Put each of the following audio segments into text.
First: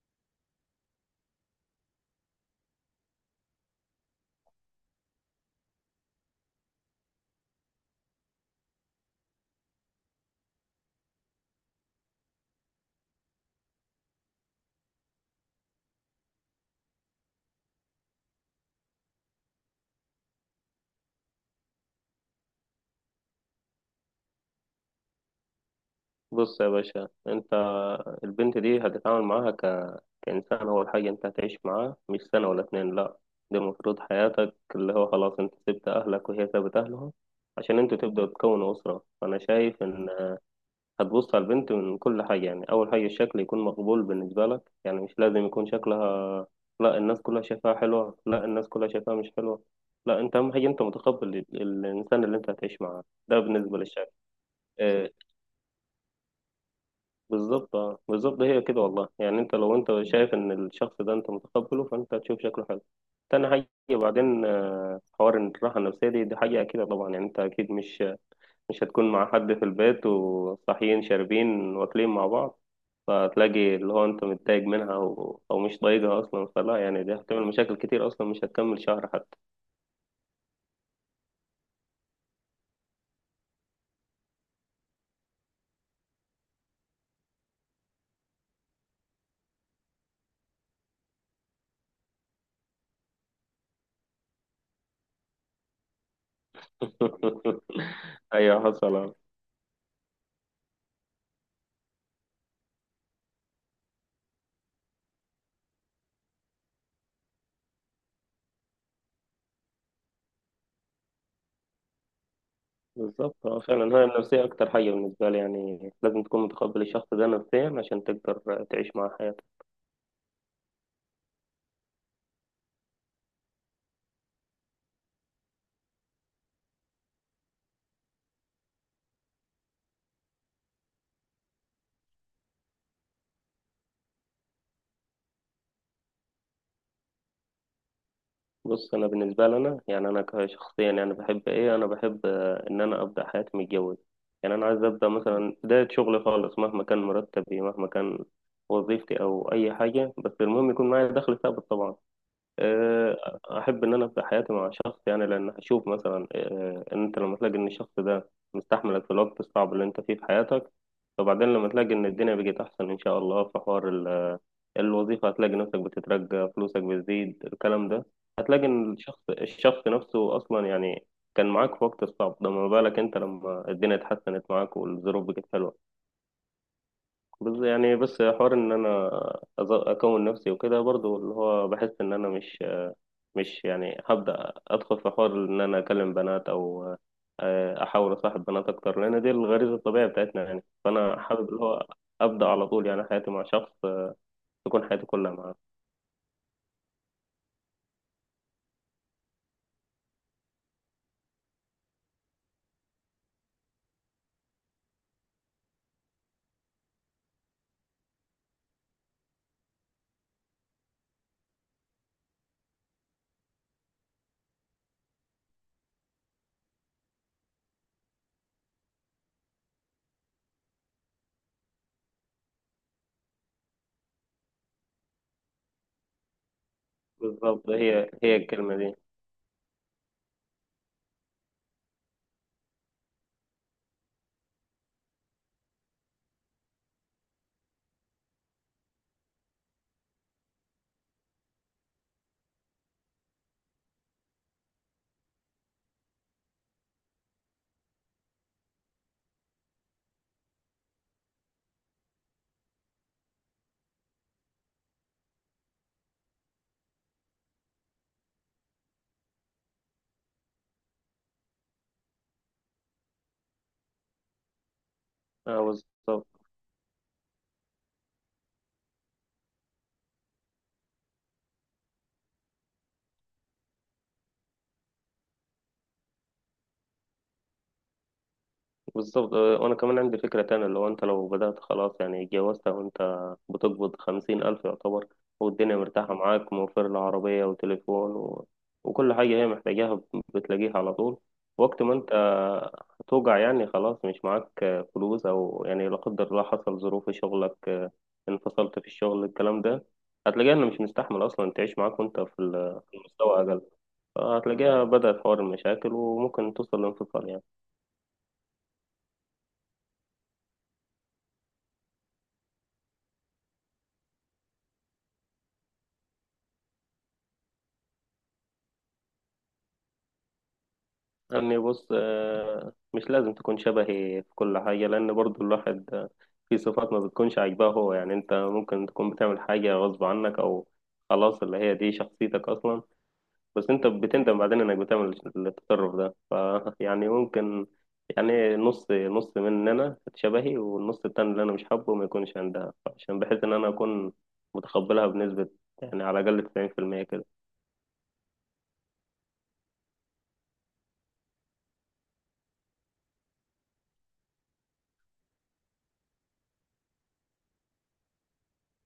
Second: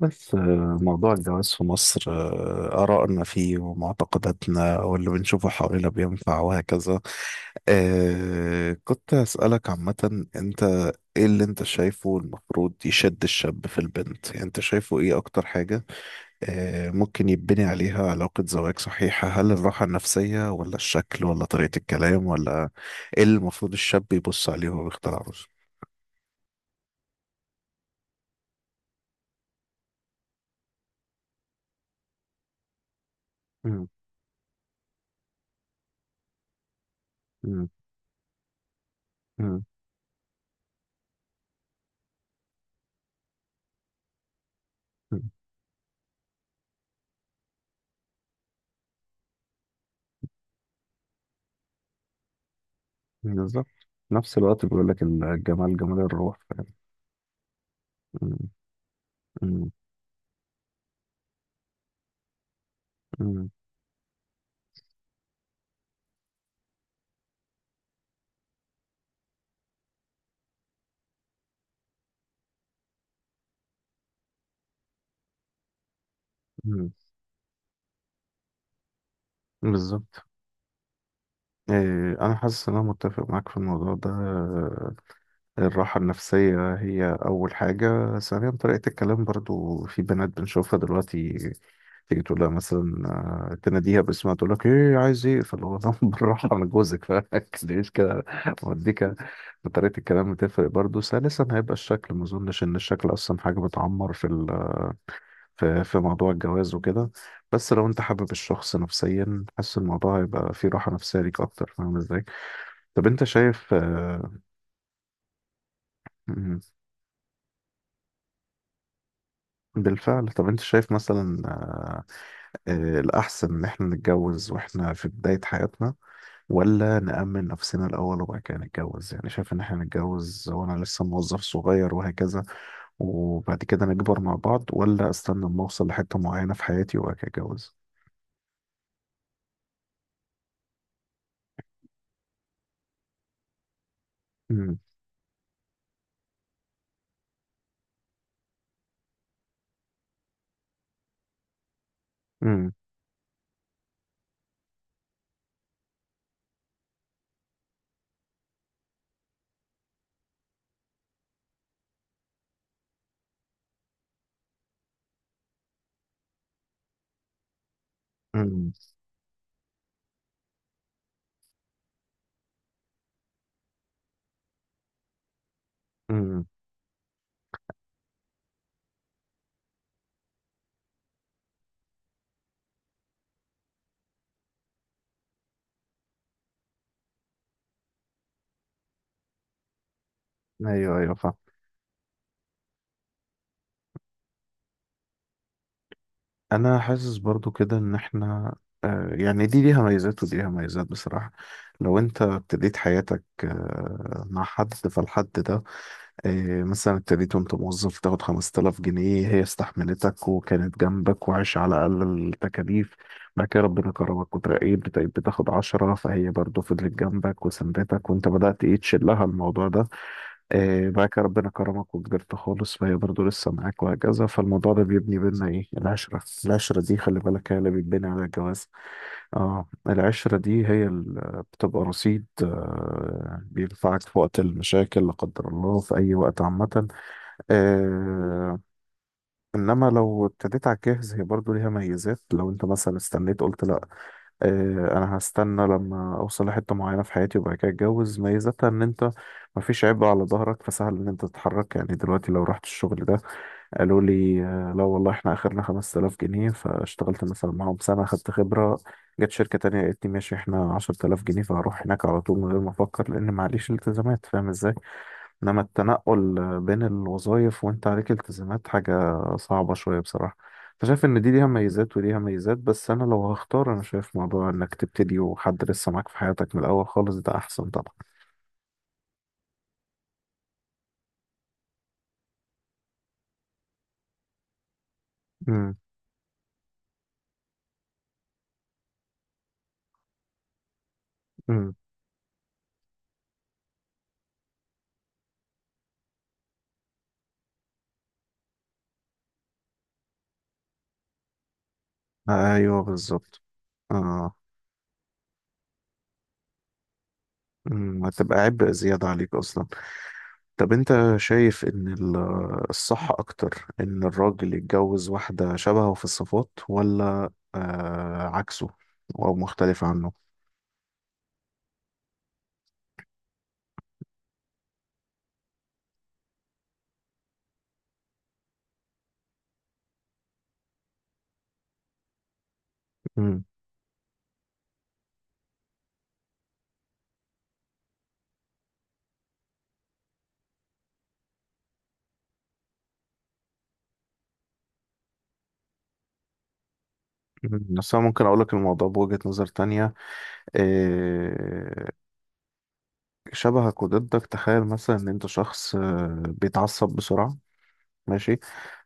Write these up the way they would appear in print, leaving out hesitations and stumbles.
بس موضوع الجواز في مصر، آرائنا فيه ومعتقداتنا واللي بنشوفه حوالينا بينفع وهكذا. كنت أسألك عامة، أنت إيه اللي أنت شايفه المفروض يشد الشاب في البنت؟ يعني أنت شايفه إيه أكتر حاجة ممكن يبني عليها علاقة زواج صحيحة؟ هل الراحة النفسية ولا الشكل ولا طريقة الكلام ولا إيه اللي المفروض الشاب يبص عليه وهو بيختار عروسه؟ بص يا باشا، انت البنت دي هتتعامل معاها كإنسان. أول حاجة انت هتعيش معاه مش سنة ولا اتنين، لأ، دي مم. المفروض حياتك، اللي هو خلاص انت سبت أهلك وهي سابت أهلها مم. عشان انتوا تبدأوا تكونوا أسرة. فأنا مم. شايف إن هتبص على البنت من كل حاجة. يعني أول حاجة الشكل يكون مقبول بالنسبة لك، يعني مش مم. لازم يكون شكلها لأ الناس كلها شايفاها حلوة، لأ الناس كلها شايفاها مش حلوة، لأ انت أهم حاجة انت متقبل الإنسان اللي انت هتعيش معاه ده. بالظبط، بالنسبة للشكل، نفس الوقت بيقول لك آه، الجمال جمال الروح، فاهم. بالظبط. اه مم. بالظبط، هي كده والله. يعني انت مم. لو انت شايف ان الشخص ده انت متقبله فانت تشوف شكله حلو. تاني مم. حاجة وبعدين، حوار ان الراحة النفسية دي حاجة أكيدة طبعا. يعني انت أكيد مش هتكون مع حد في البيت وصاحيين شاربين واكلين مع بعض، فتلاقي اللي هو انت متضايق منها أو مش طايقها اصلا، فلا مم. يعني دي هتعمل مشاكل كتير، اصلا مش هتكمل شهر حتى. بالظبط. إيه، أنا حاسس إن أنا متفق معاك في الموضوع ده. الراحة النفسية هي أول حاجة، ثانيا طريقة الكلام، برضو في بنات بنشوفها دلوقتي تيجي تقول لها مثلا، تناديها باسمها تقول لك إيه عايز إيه، فاللي هو طب بالراحة أنا جوزك فليش كده ايوه حصل. موديك. آه. طريقة الكلام بتفرق برضو. ثالثا هيبقى الشكل، ما أظنش إن الشكل أصلا حاجة بتعمر في موضوع الجواز وكده. بس لو انت حابب الشخص نفسيا حاسس الموضوع هيبقى فيه راحة نفسية ليك اكتر، فاهم ازاي؟ طب انت بالظبط. اه شايف، فعلا، هي النفسية أكتر حاجة بالنسبة لي، يعني لازم تكون مم، متقبل الشخص ده نفسيا عشان تقدر تعيش معاه حياتك. بالفعل. طب انت شايف مثلا، الاحسن ان احنا نتجوز واحنا في بداية حياتنا ولا نأمن نفسنا الاول وبعد كده نتجوز؟ يعني شايف ان احنا نتجوز وانا لسه موظف صغير وهكذا وبعد كده نكبر مع بعض، ولا استنى اما اوصل لحتة معينة في حياتي وبعد كده اتجوز؟ بص، أنا بالنسبة لي، أنا يعني أنا كشخصيا يعني بحب إن أنا أبدأ حياتي متجوز. يعني أنا مم. عايز أبدأ مثلا بداية شغلي خالص، مهما كان مرتبي، مهما كان وظيفتي أو أي حاجة، بس المهم يكون معايا دخل ثابت طبعا. مم. أحب إن أنا أبدأ حياتي مع شخص. يعني لأن هشوف مثلا إن أنت لما تلاقي إن الشخص ده مستحملك في الوقت الصعب اللي أنت فيه في حياتك، وبعدين لما تلاقي إن الدنيا بقت أحسن إن شاء الله، في حوار الوظيفة، هتلاقي نفسك بتترقى، فلوسك بتزيد، الكلام ده. هتلاقي مم. إن الشخص نفسه أصلا يعني كان معاك في وقت الصعب ده، ما بالك أنت لما الدنيا اتحسنت معاك والظروف بقت حلوة. مم. بس حوار إن أنا أكون نفسي وكده. برضو اللي هو بحس إن أنا مش يعني هبدأ أدخل في حوار إن أنا أكلم بنات أو أحاول أصاحب بنات أكتر، لأن دي الغريزة الطبيعية بتاعتنا يعني. ايوه، ايوه. فأنا حابب اللي هو أبدأ على طول يعني حياتي مع شخص، تكون حياتي كلها معاه. انا حاسس برضو كده ان احنا، يعني دي ليها ميزات ودي ليها ميزات بصراحة. لو انت ابتديت حياتك، مع حد، فالحد ده، مثلا ابتديت وانت موظف تاخد 5000 جنيه، هي استحملتك وكانت جنبك وعايش على اقل التكاليف. بعد كده ربنا كرمك وترقيت بتبقى بتاخد 10، فهي برضو فضلت جنبك وسندتك، وانت بدأت ايه، تشيل لها الموضوع ده. إيه، بعد كده ربنا كرمك وكبرت خالص، فهي برضه لسه معاك وهكذا. فالموضوع ده بيبني بينا ايه، العشرة. العشرة دي خلي بالك هي بالظبط، اللي بيتبني هي على هي الجواز. الكلمة دي. اه، العشرة دي هي اللي بتبقى رصيد بينفعك في وقت المشاكل لا قدر الله، في أي وقت عامة. آه انما لو ابتديت على الجاهز، هي برضه ليها ميزات. لو انت مثلا استنيت قلت لا، انا هستنى لما اوصل لحته معينه في حياتي وبعد كده اتجوز، ميزتها ان انت مفيش عبء على ظهرك، فسهل ان انت تتحرك. يعني دلوقتي لو رحت الشغل ده قالوا لي، لا والله احنا اخرنا 5000 جنيه، فاشتغلت مثلا معاهم سنه خدت خبره، جت شركه تانية قالت لي ماشي احنا 10000 جنيه، فهروح هناك على طول من غير ما افكر، لان معليش التزامات، فاهم ازاي؟ انما اه بالظبط. التنقل بين الوظائف وانت عليك التزامات حاجة صعبة شوية بصراحة. فشايف ان دي ليها ميزات وليها ميزات، بس انا لو هختار انا شايف موضوع انك تبتدي وحد لسه معاك في حياتك من الاول خالص ده احسن طبعا. بالظبط، وانا كمان عندي فكرة تانية اللي هو انت لو بدأت خلاص، يعني اتجوزت وانت بتقبض خمسين الف يعتبر، امم، والدنيا مرتاحة معاك، موفر لها عربية وتليفون وكل حاجة هي محتاجاها بتلاقيها على طول، امم. وقت ما انت هتوجع يعني خلاص مش معاك فلوس، او يعني لا قدر الله حصل ظروف في شغلك، انفصلت في الشغل الكلام ده، هتلاقيها انه مش مستحمل اصلا تعيش معاك وانت في ايوه في المستوى بالظبط. اقل. اه. هتلاقيها بدأت حوار المشاكل وممكن توصل لانفصال يعني. امم، هتبقى عبء زيادة عليك اصلا. طب انت شايف ان الصح اكتر ان الراجل يتجوز واحدة شبهه في الصفات، ولا عكسه او مختلف عنه؟ يعني بص، مش لازم تكون شبهي في كل حاجة، لأن برضو الواحد في صفات ما بتكونش عاجباه هو. يعني أنت ممكن تكون بتعمل حاجة غصب عنك أو خلاص اللي هي دي شخصيتك أصلا، بس أنت بتندم بعدين إنك بتعمل التصرف ده. فيعني ممكن يعني نص نص مننا شبهي، والنص التاني اللي أنا مش حابه ما يكونش عندها، عشان بحيث إن أنا أكون متقبلها بنسبة يعني على الأقل 90% كده. مم. بس أنا ممكن أقولك الموضوع بوجهة نظر تانية. إيه، شبهك وضدك. تخيل مثلا إن أنت شخص، بيتعصب بسرعة، ماشي،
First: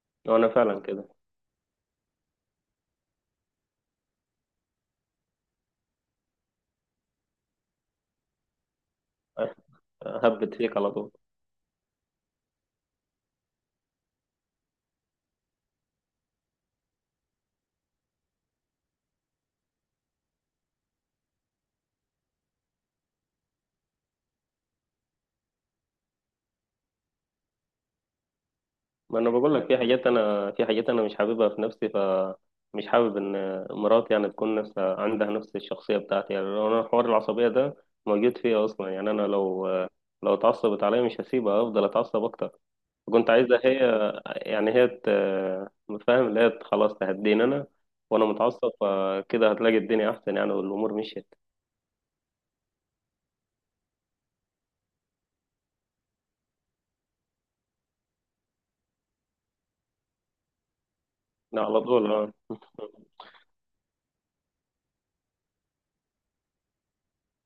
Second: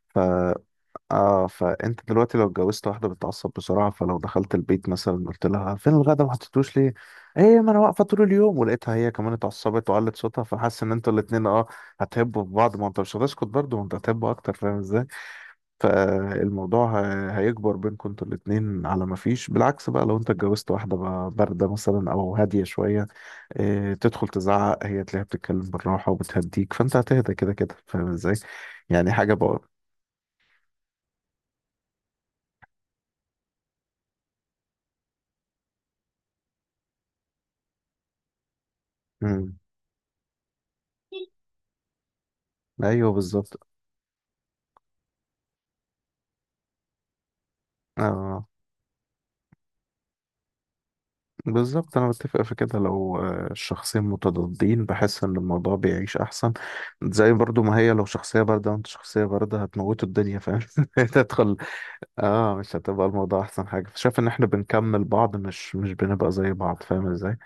ف... وأنا فعلا كده. فأنت دلوقتي لو اتجوزت واحدة بتتعصب بسرعة، فلو دخلت البيت مثلا قلت لها فين الغدا، ما حطيتوش ليه؟ إيه، ما أنا واقفة طول اليوم، ولقيتها هي كمان اتعصبت وعلت صوتها، هبت فيك فحاسس على إن أنتوا طول. الاتنين هتحبوا في بعض، ما أنت مش هتسكت برضه، ما أنت هتحبوا أكتر، فاهم؟ فالموضوع هيكبر بينكم انتوا الاتنين على ما فيش. بالعكس بقى، لو انت اتجوزت واحدة بقى باردة مثلا او هادية شوية، اه تدخل تزعق هي تلاقيها بتتكلم بالراحة وبتهديك، فانت هتهدى كده كده، فاهم ازاي؟ يعني ما انا حاجة بقول بقى. لك، في حاجات انا مش حاببها في نفسي، فمش حابب ان مراتي يعني تكون نفس عندها نفس الشخصيه بتاعتي. يعني لو انا حوار العصبيه ده موجود فيا اصلا، يعني انا مم. لو اتعصبت عليا مش هسيبها، افضل اتعصب اكتر. ايوه كنت عايزها بالظبط. هي، يعني هي فاهم، اللي هي خلاص تهديني انا وانا اه متعصب، فكده هتلاقي الدنيا احسن يعني والامور مشيت. بالظبط، انا بتفق في كده. لو الشخصين متضادين بحس ان الموضوع بيعيش احسن. زي برضو ما هي لو شخصية باردة وانت شخصية باردة هتموتوا الدنيا، فاهم، تدخل لا، على طول اه. اه، مش هتبقى الموضوع احسن حاجه. فشايف ان احنا بنكمل بعض، مش بنبقى زي بعض، فاهم ازاي؟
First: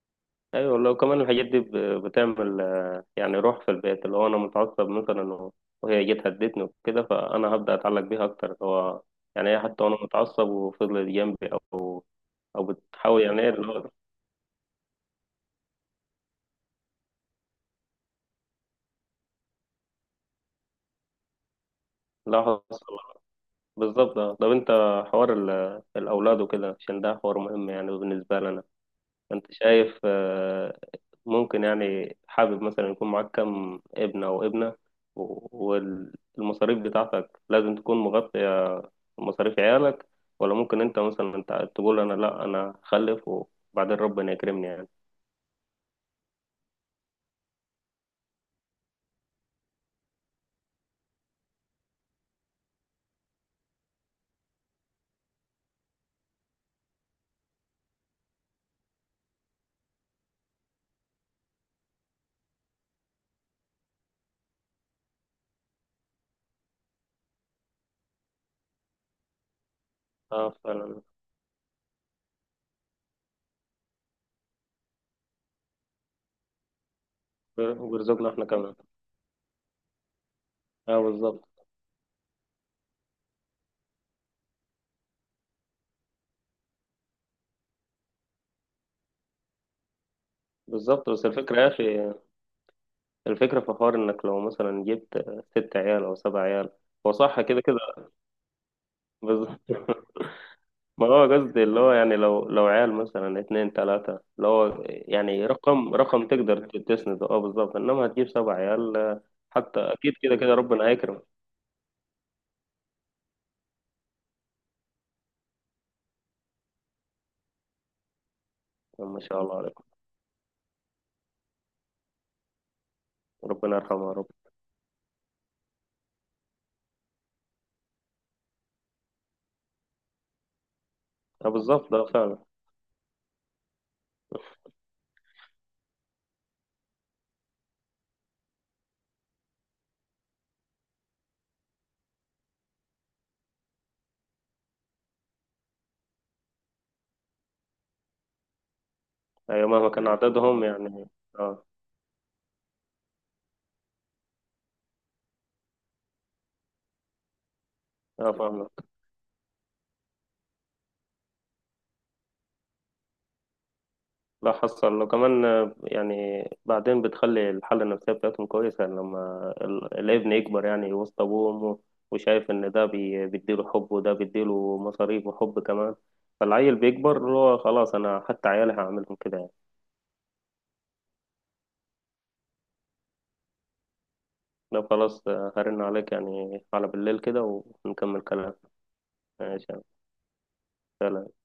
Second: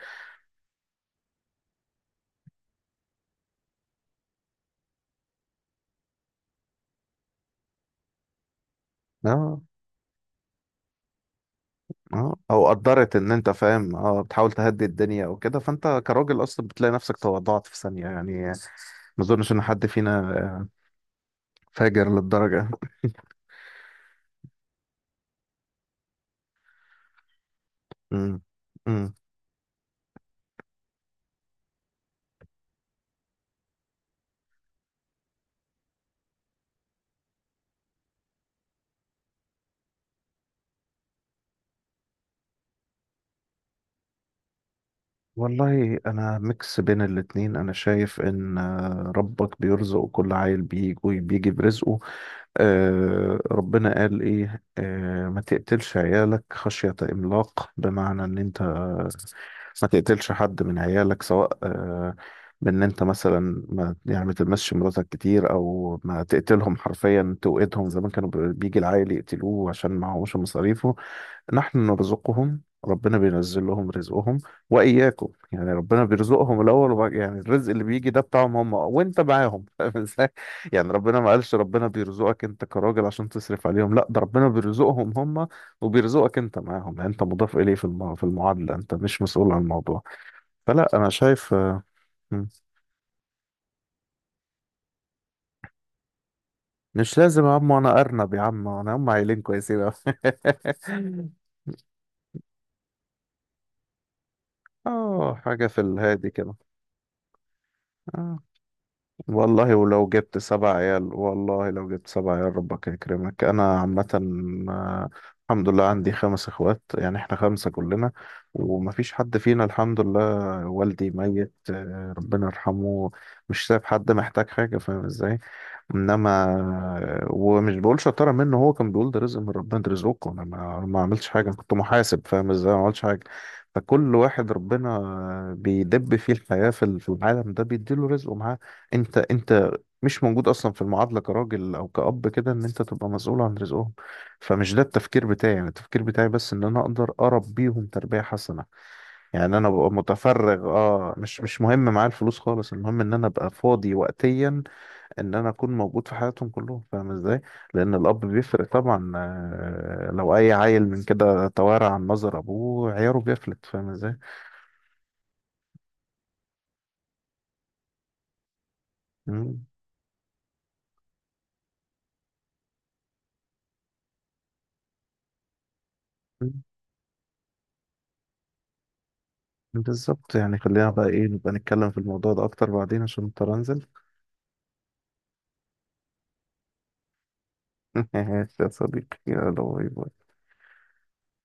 ايوه والله. وكمان الحاجات دي بتعمل يعني روح في البيت، اللي هو انا متعصب مثلا وهي جت هدتني وكده، فانا هبدا اتعلق بيها اكتر. اللي هو يعني اه، هي حتى وانا متعصب وفضلت جنبي او اه، او او قدرت بتحاول ان يعني، ايه انت، اللي هو. فاهم، بتحاول تهدي الدنيا او كده، فانت كراجل اصلا بتلاقي نفسك تواضعت في ثانيه يعني. ما اظنش ان حد فينا، فاجر لا للدرجه. حصل. بالظبط آه. طب انت، حوار الاولاد وكده عشان ده حوار مهم يعني بالنسبه امم، لنا. امم. انت شايف ممكن يعني حابب مثلا يكون معاك كم ابن او ابنه، والمصاريف بتاعتك لازم تكون مغطية مصاريف عيالك؟ ولا ممكن انت مثلا انت تقول انا لا، انا هخلف وبعدين ربنا يكرمني يعني. والله انا ميكس بين الاتنين، انا شايف ان، ربك بيرزق كل عيل، بيجي وبيجي برزقه. ربنا قال ايه، ما تقتلش عيالك خشية املاق، بمعنى ان انت ما تقتلش حد من عيالك، سواء بان انت مثلا ما، يعني ما تلمسش مراتك كتير، او ما تقتلهم حرفيا توقدهم، زمان كانوا بيجي العائل يقتلوه عشان معهوش اه مصاريفه. فعلا. نحن نرزقهم، ربنا بينزل لهم رزقهم وإياكم، يعني ربنا بيرزقهم الأول، وبعد يعني الرزق اللي بيجي ده وبيرزقنا احنا بتاعهم هم كمان. وأنت معاهم، فاهم إزاي؟ يعني اه ربنا ما بالظبط. قالش ربنا بيرزقك أنت كراجل عشان تصرف عليهم، لا ده ربنا بيرزقهم هم وبيرزقك أنت معاهم، يعني أنت مضاف إليه في المعادلة، أنت مش مسؤول عن الموضوع. فلا، أنا بالظبط، بس شايف، الفكرة يا اخي، مم. الفكرة في حوار انك لو مثلا جبت ست عيال او سبع عيال. هو مش صح لازم يا كده عم، كده. أنا أرنب يا عم، أنا هم عيلين بالظبط. كويسين أوي. ما هو قصدي اللي هو يعني لو عيال مثلا اتنين تلاتة، اللي هو يعني حاجة في رقم الهادي كده. تقدر تسنده، اه بالظبط، انما هتجيب آه. سبع عيال والله حتى ولو اكيد كده جبت كده سبع ربنا عيال، هيكرم. والله لو جبت سبع عيال ربك يكرمك، انا عامة، آه، الحمد لله عندي خمس اخوات، يعني احنا خمسة كلنا، ومفيش ما حد شاء الله فينا عليكم. الحمد لله. والدي ميت، ربنا يرحمه، مش ربنا سايب يرحمه حد يا رب. محتاج حاجة، فاهم ازاي؟ انما، ومش بقول شطارة منه، هو كان بيقول ده رزق من ربنا، ده رزقكم، انا ما عملتش حاجة، اه أنا كنت بالظبط، ده محاسب، فعلا. فاهم ازاي؟ ما عملتش حاجة، فكل واحد ربنا، بيدب فيه الحياة في العالم ده بيديله رزقه معاه. انت مش موجود اصلا في المعادله كراجل او كأب كده، ان انت تبقى مسؤول عن رزقهم. فمش ده التفكير بتاعي، يعني التفكير بتاعي بس ان انا اقدر اربيهم تربيه حسنه، يعني أيوة انا مهما ببقى كان عددهم متفرغ، يعني. اه، مش اه. مهم معايا الفلوس خالص، المهم ان انا ابقى فاضي وقتيا، ان انا اكون موجود في حياتهم كلهم، فاهم ازاي؟ لان الاب اه بيفرق فاهمك. طبعا، لو اي عيل من كده توارى عن نظر ابوه عياره بيفلت، فاهم ازاي؟ لا حصل. لو كمان يعني بعدين بتخلي الحالة النفسية بتاعتهم كويسة، يعني لما الابن يكبر يعني وسط أبوه وأمه، وشايف إن ده بيديله حب وده بيديله مصاريف وحب كمان، مم. فالعيل بيكبر اللي هو خلاص. أنا حتى عيالي هعملهم كده يعني. بالظبط. يعني خلينا بقى ايه، نبقى نتكلم في الموضوع ده اكتر بعدين عشان اضطر انزل. لو خلاص، هرن عليك يعني على بالليل كده ونكمل كلام. ماشي يا صديقي، يلا، ماشي. باي باي. يلا.